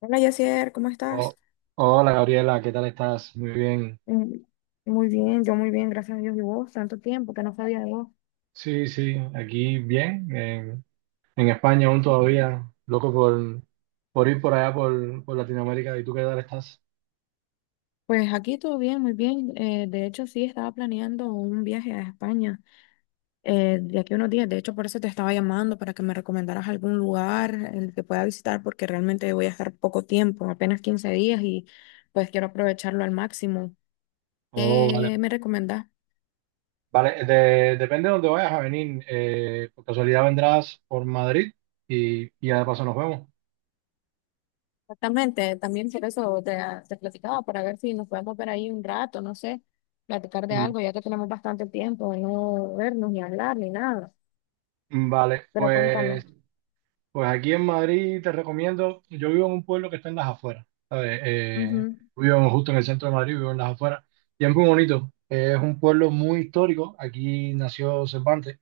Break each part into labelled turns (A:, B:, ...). A: Hola Yacier, ¿cómo
B: Oh,
A: estás?
B: hola Gabriela, ¿qué tal estás? Muy bien.
A: Mm, muy bien, yo muy bien, gracias a Dios. ¿Y vos? Tanto tiempo que no sabía de vos.
B: Sí, sí, aquí bien. En España aún todavía, loco por ir por allá, por Latinoamérica. ¿Y tú qué tal estás?
A: Pues aquí todo bien, muy bien. De hecho, sí, estaba planeando un viaje a España de aquí a unos días. De hecho, por eso te estaba llamando para que me recomendaras algún lugar en el que pueda visitar porque realmente voy a estar poco tiempo, apenas 15 días y pues quiero aprovecharlo al máximo.
B: Oh, vale.
A: ¿Qué me recomendás?
B: Vale, depende de dónde vayas a venir. Por casualidad vendrás por Madrid y ya de paso nos vemos.
A: Exactamente, también por te platicaba, para ver si nos podemos ver ahí un rato, no sé, platicar de
B: Mm,
A: algo, ya que tenemos bastante tiempo de no vernos ni hablar ni nada.
B: Vale,
A: Pero cuéntame.
B: pues pues aquí en Madrid te recomiendo, yo vivo en un pueblo que está en las afueras, ¿sabes?
A: Ujú,
B: Vivo justo en el centro de Madrid, vivo en las afueras, y es muy bonito. Es un pueblo muy histórico, aquí nació Cervantes,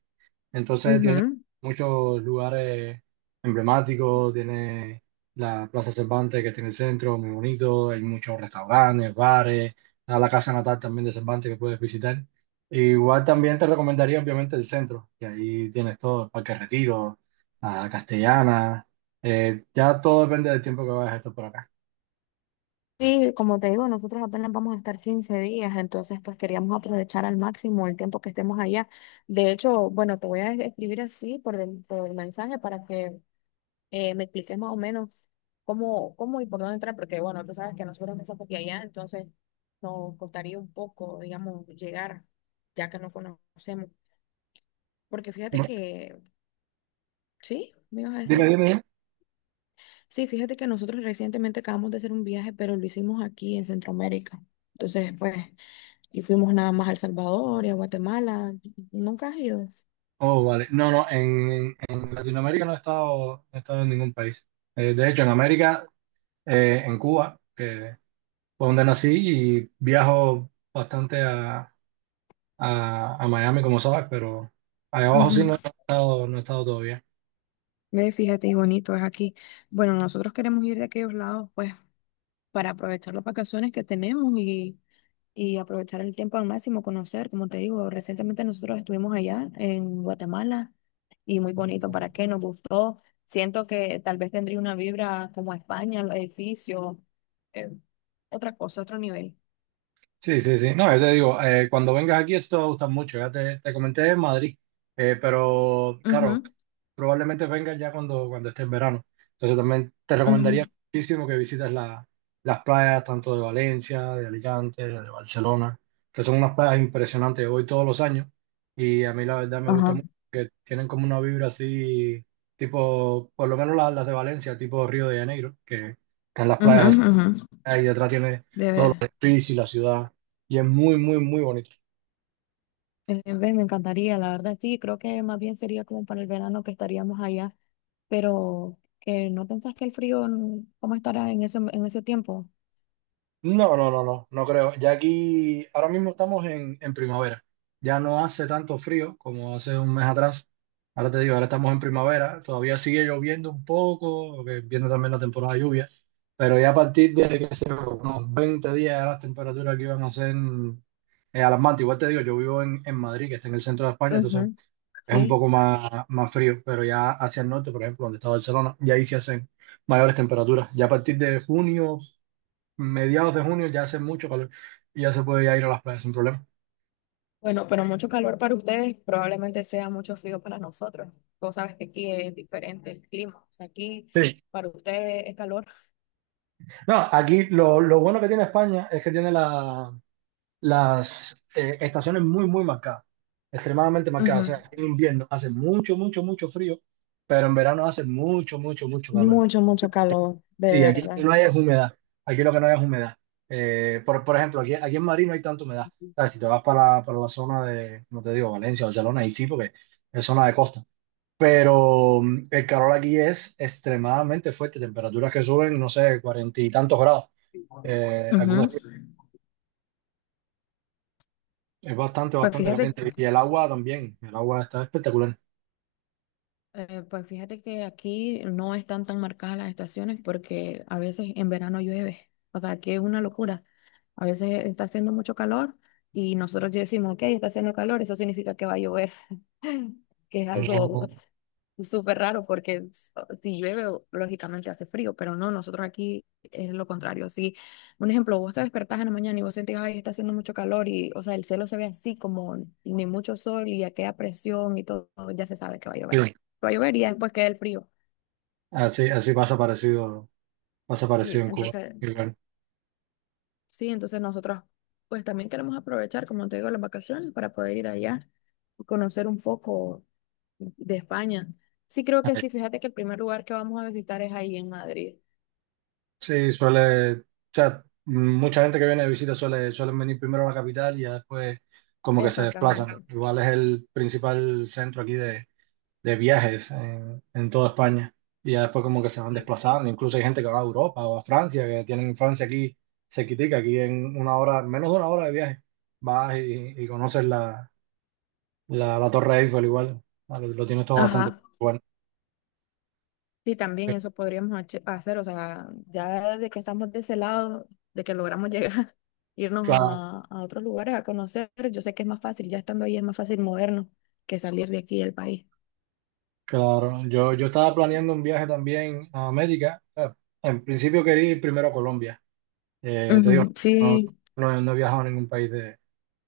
B: entonces tiene
A: ujú.
B: muchos lugares emblemáticos, tiene la Plaza Cervantes que tiene el centro, muy bonito, hay muchos restaurantes, bares, está la casa natal también de Cervantes que puedes visitar. Igual también te recomendaría obviamente el centro, que ahí tienes todo, el Parque Retiro, la Castellana, ya todo depende del tiempo que vayas a estar por acá.
A: Sí, como te digo, nosotros apenas vamos a estar 15 días, entonces pues queríamos aprovechar al máximo el tiempo que estemos allá. De hecho, bueno, te voy a escribir así por el mensaje para que me expliques más o menos cómo y por dónde entrar, porque bueno, tú sabes que nosotros empezamos aquí allá, entonces nos costaría un poco, digamos, llegar, ya que no conocemos. Porque fíjate
B: No,
A: que, sí, me ibas a
B: dime,
A: decir.
B: dime, dime.
A: Sí, fíjate que nosotros recientemente acabamos de hacer un viaje, pero lo hicimos aquí en Centroamérica. Entonces, pues, y fuimos nada más a El Salvador y a Guatemala. ¿Nunca has ido?
B: Oh, vale. No, no, en Latinoamérica no he estado, no he estado en ningún país. De hecho, en América en Cuba, que fue donde nací y viajo bastante a Miami, como sabes, pero allá abajo sí
A: Ujú.
B: no he estado, no he estado todavía.
A: Ve, fíjate, y bonito es aquí. Bueno, nosotros queremos ir de aquellos lados, pues, para aprovechar las vacaciones que tenemos y aprovechar el tiempo al máximo, conocer, como te digo, recientemente nosotros estuvimos allá en Guatemala y muy bonito, ¿para qué? Nos gustó. Siento que tal vez tendría una vibra como España, los edificios, eh, otra cosa, otro nivel.
B: Sí, sí, sí. No, yo te digo, cuando vengas aquí esto te va a gustar mucho. Ya te comenté en Madrid. Pero claro,
A: Ujú,
B: probablemente vengas ya cuando esté en verano. Entonces también te recomendaría
A: ujú,
B: muchísimo que visites las playas tanto de Valencia, de Alicante, de Barcelona, que son unas playas impresionantes. Yo voy todos los años y a mí la verdad me gusta
A: ajá.
B: mucho que tienen como una vibra así, tipo, por lo menos las de Valencia, tipo Río de Janeiro, que están las
A: Ujú,
B: playas.
A: ujú.
B: Ah, y detrás tiene
A: De
B: todos
A: ver.
B: los edificios y la ciudad. Y es muy, muy, muy bonito.
A: Ves, me encantaría, la verdad, sí, creo que más bien sería como para el verano que estaríamos allá, pero que no pensás que el frío, mm, ¿cómo estará en en ese tiempo?
B: No, no, no, no, no creo. Ya aquí, ahora mismo estamos en primavera. Ya no hace tanto frío como hace un mes atrás. Ahora te digo, ahora estamos en primavera. Todavía sigue lloviendo un poco, que viene también la temporada de lluvia. Pero ya a partir de, qué sé yo, unos 20 días, ya las temperaturas aquí van a ser alarmantes. Igual te digo, yo vivo en Madrid, que está en el centro de España, entonces
A: Ujú,
B: es un
A: sí.
B: poco más frío, pero ya hacia el norte, por ejemplo, donde está Barcelona, ya ahí se hacen mayores temperaturas. Ya a partir de junio, mediados de junio, ya hace mucho calor y ya se puede ya ir a las playas sin problema.
A: Bueno, pero mucho calor para ustedes, probablemente sea mucho frío para nosotros. Vos sabes que aquí es diferente el clima. O sea, aquí
B: Sí.
A: para ustedes es calor.
B: No, aquí lo bueno que tiene España es que tiene las estaciones muy, muy marcadas, extremadamente marcadas.
A: Ujú,
B: O sea, en invierno hace mucho, mucho, mucho frío, pero en verano hace mucho, mucho, mucho calor.
A: mucho, mucho calor, de
B: Sí, aquí lo que
A: verdad.
B: no hay es humedad. Aquí lo que no hay es humedad. Por ejemplo, aquí en Madrid no hay tanta humedad. ¿Sabes? Si te vas para la zona de, no te digo, Valencia, Barcelona, ahí sí, porque es zona de costa. Pero el calor aquí es extremadamente fuerte. Temperaturas que suben, no sé, 40 y tantos grados. Algunos días.
A: Ujú.
B: Es bastante,
A: Pues
B: bastante caliente. Y el agua también. El agua está espectacular.
A: fíjate que aquí no están tan marcadas las estaciones porque a veces en verano llueve. O sea, aquí es una locura. A veces está haciendo mucho calor y nosotros ya decimos, ok, está haciendo calor, eso significa que va a llover, que es algo
B: No,
A: súper raro porque si llueve, lógicamente hace frío, pero no, nosotros aquí es lo contrario. Si, un ejemplo, vos te despertás en la mañana y vos sentís, ay, está haciendo mucho calor y, o sea, el cielo se ve así como ni mucho sol y aquella presión y todo, ya se sabe que va a
B: sí,
A: llover. Va a llover y ya después queda el frío.
B: así, así pasa
A: sí
B: parecido en Cuba.
A: entonces, sí, entonces nosotros pues también queremos aprovechar, como te digo, las vacaciones para poder ir allá y conocer un poco de España. Sí, creo que sí, fíjate que el primer lugar que vamos a visitar es ahí en Madrid.
B: Sí, suele, o sea, mucha gente que viene de visita suele, suelen venir primero a la capital y ya después como que se
A: Exactamente.
B: desplazan.
A: Mm.
B: Igual es el principal centro aquí de viajes en toda España. Y ya después como que se van desplazando. Incluso hay gente que va a Europa o a Francia, que tienen Francia aquí cerquitica, aquí en una hora, menos de una hora de viaje. Vas y conoces la Torre Eiffel igual. Lo tienes todo bastante
A: Ajá.
B: bueno.
A: Sí, también eso podríamos hacer, o sea, ya de que estamos de ese lado, de que logramos llegar, irnos
B: Claro.
A: a otros lugares a conocer, yo sé que es más fácil, ya estando ahí es más fácil movernos que salir de aquí del país.
B: Claro, yo estaba planeando un viaje también a América. En principio quería ir primero a Colombia. Te digo,
A: Ujú, sí,
B: no, no he viajado a ningún país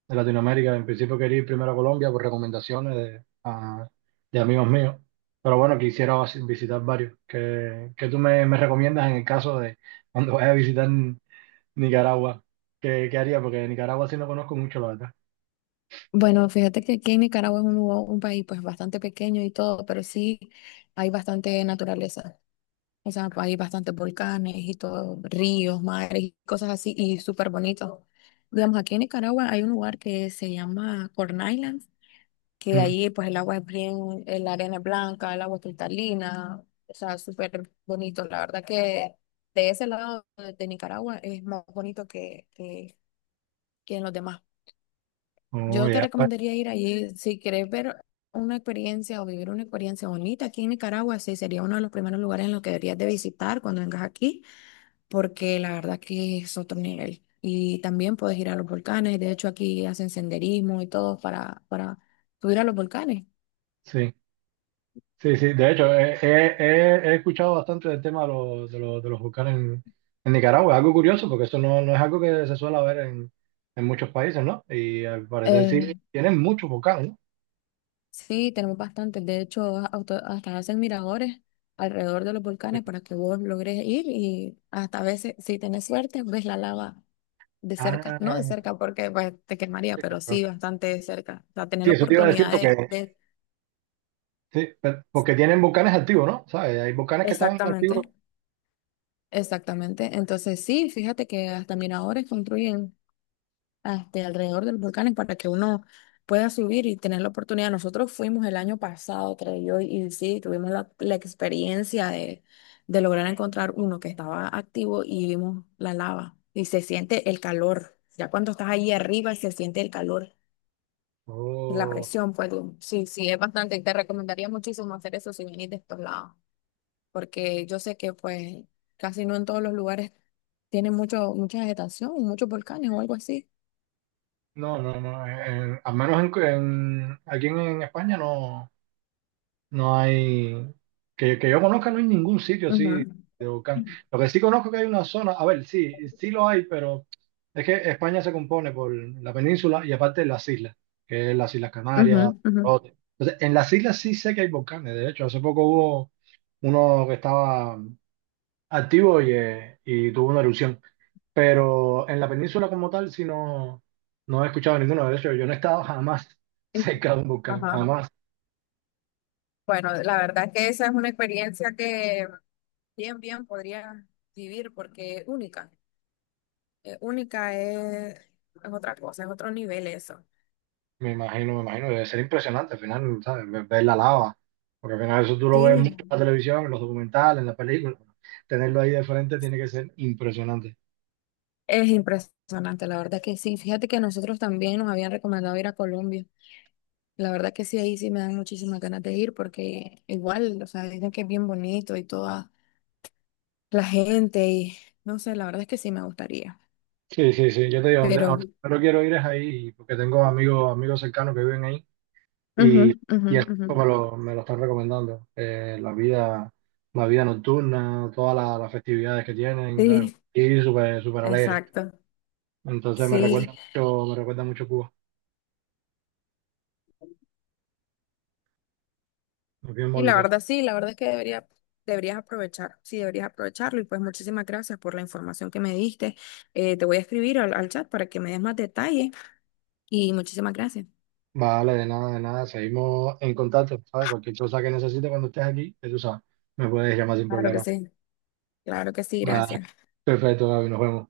B: de Latinoamérica. En principio quería ir primero a Colombia por recomendaciones de amigos míos. Pero bueno, quisiera visitar varios. ¿Qué, qué tú me recomiendas en el caso de cuando vaya a visitar Nicaragua? ¿Qué, qué haría? Porque Nicaragua sí no conozco mucho, la verdad.
A: bueno, fíjate que aquí en Nicaragua es un país pues bastante pequeño y todo, pero sí hay bastante naturaleza. O sea, pues, hay bastantes volcanes y todo, ríos, mares, y cosas así, y súper bonito. Digamos, aquí en Nicaragua hay un lugar que se llama Corn Island, que de
B: Mm.
A: ahí pues el agua es bien, la arena es blanca, el agua es cristalina, o sea, súper bonito. La verdad que de ese lado de Nicaragua es más bonito que en los demás.
B: Oh,
A: Yo te
B: ya.
A: recomendaría ir allí si quieres ver una experiencia o vivir una experiencia bonita aquí en Nicaragua, sí, sería uno de los primeros lugares en los que deberías de visitar cuando vengas aquí porque la verdad que es otro nivel. Y también puedes ir a los volcanes, de hecho aquí hacen senderismo y todo para subir a los volcanes.
B: Sí. Sí, sí, de hecho, he escuchado bastante del tema de, los de los volcanes en Nicaragua. Es algo curioso porque eso no, no es algo que se suele ver en muchos países, ¿no? Y al parecer sí
A: Eh,
B: tienen muchos volcanes, ¿no?
A: sí, tenemos bastantes, de hecho hasta hacen miradores alrededor de los volcanes para que vos logres ir y hasta a veces, si tenés suerte, ves la lava de cerca, no de
B: Ah,
A: cerca porque pues, te quemaría,
B: sí,
A: pero
B: claro.
A: sí bastante de cerca, o sea, tener
B: Sí,
A: la
B: eso te iba a decir
A: oportunidad
B: porque,
A: de-
B: sí, porque tienen volcanes activos, ¿no? ¿Sabes? Hay volcanes que están
A: Exactamente,
B: activos.
A: exactamente. Entonces sí, fíjate que hasta miradores construyen. Este, alrededor de los volcanes para que uno pueda subir y tener la oportunidad. Nosotros fuimos el año pasado, creo yo, y sí, tuvimos la experiencia de lograr encontrar uno que estaba activo y vimos la lava y se siente el calor. Ya cuando estás ahí arriba se siente el calor, la
B: Oh,
A: presión, pues sí, sí, es bastante. Te recomendaría muchísimo hacer eso si venís de estos lados, porque yo sé que pues casi no en todos los lugares tienen mucho, mucha vegetación, muchos volcanes o algo así.
B: no, no, no. Al menos aquí en España no. No hay, que yo conozca, no hay ningún sitio así de volcán.
A: Ujú.
B: Lo que sí conozco que hay una zona, a ver, sí, sí lo hay, pero es que España se compone por la península y aparte las islas, que es las Islas
A: Ujú,
B: Canarias,
A: ujú.
B: Lanzarote. Entonces, en las islas sí sé que hay volcanes. De hecho, hace poco hubo uno que estaba activo y tuvo una erupción. Pero en la península como tal, sí no, no he escuchado ninguno. De hecho, yo no he estado jamás
A: Entiendo.
B: cerca de un volcán,
A: Ajá.
B: jamás.
A: Bueno, la verdad que esa es una experiencia que bien, bien podría vivir porque es única. Única es otra cosa, es otro nivel eso.
B: Me imagino, debe ser impresionante al final, ¿sabes? Ver, ver la lava, porque al final eso tú lo ves mucho en
A: Sí,
B: la televisión, en los documentales, en las películas. Tenerlo ahí de frente tiene que ser impresionante.
A: es impresionante, la verdad que sí. Fíjate que nosotros también nos habían recomendado ir a Colombia. La verdad que sí, ahí sí me dan muchísimas ganas de ir porque igual, o sea, dicen que es bien bonito y toda la gente y no sé, la verdad es que sí me gustaría.
B: Sí, sí, sí, yo te digo, donde, a
A: Pero...
B: donde primero quiero ir es ahí, porque tengo amigos, amigos cercanos que viven ahí
A: Ujú,
B: y,
A: ujú,
B: y eso
A: ujú.
B: me lo están recomendando. La vida nocturna, todas las festividades que tienen, ¿sabes?
A: Sí.
B: Y súper, súper alegre.
A: Exacto.
B: Entonces
A: Sí.
B: me recuerda mucho Cuba. Es bien
A: Y la
B: bonito.
A: verdad, sí, la verdad es que deberías aprovechar, sí, deberías aprovecharlo. Y pues muchísimas gracias por la información que me diste. Te voy a escribir al chat para que me des más detalles. Y muchísimas gracias.
B: Vale, de nada, de nada. Seguimos en contacto, ¿sabes? Cualquier cosa que necesites cuando estés aquí, ya tú sabes, me puedes llamar sin
A: Claro que
B: problema.
A: sí, claro que sí,
B: Vale,
A: gracias.
B: perfecto, Gaby, nos vemos.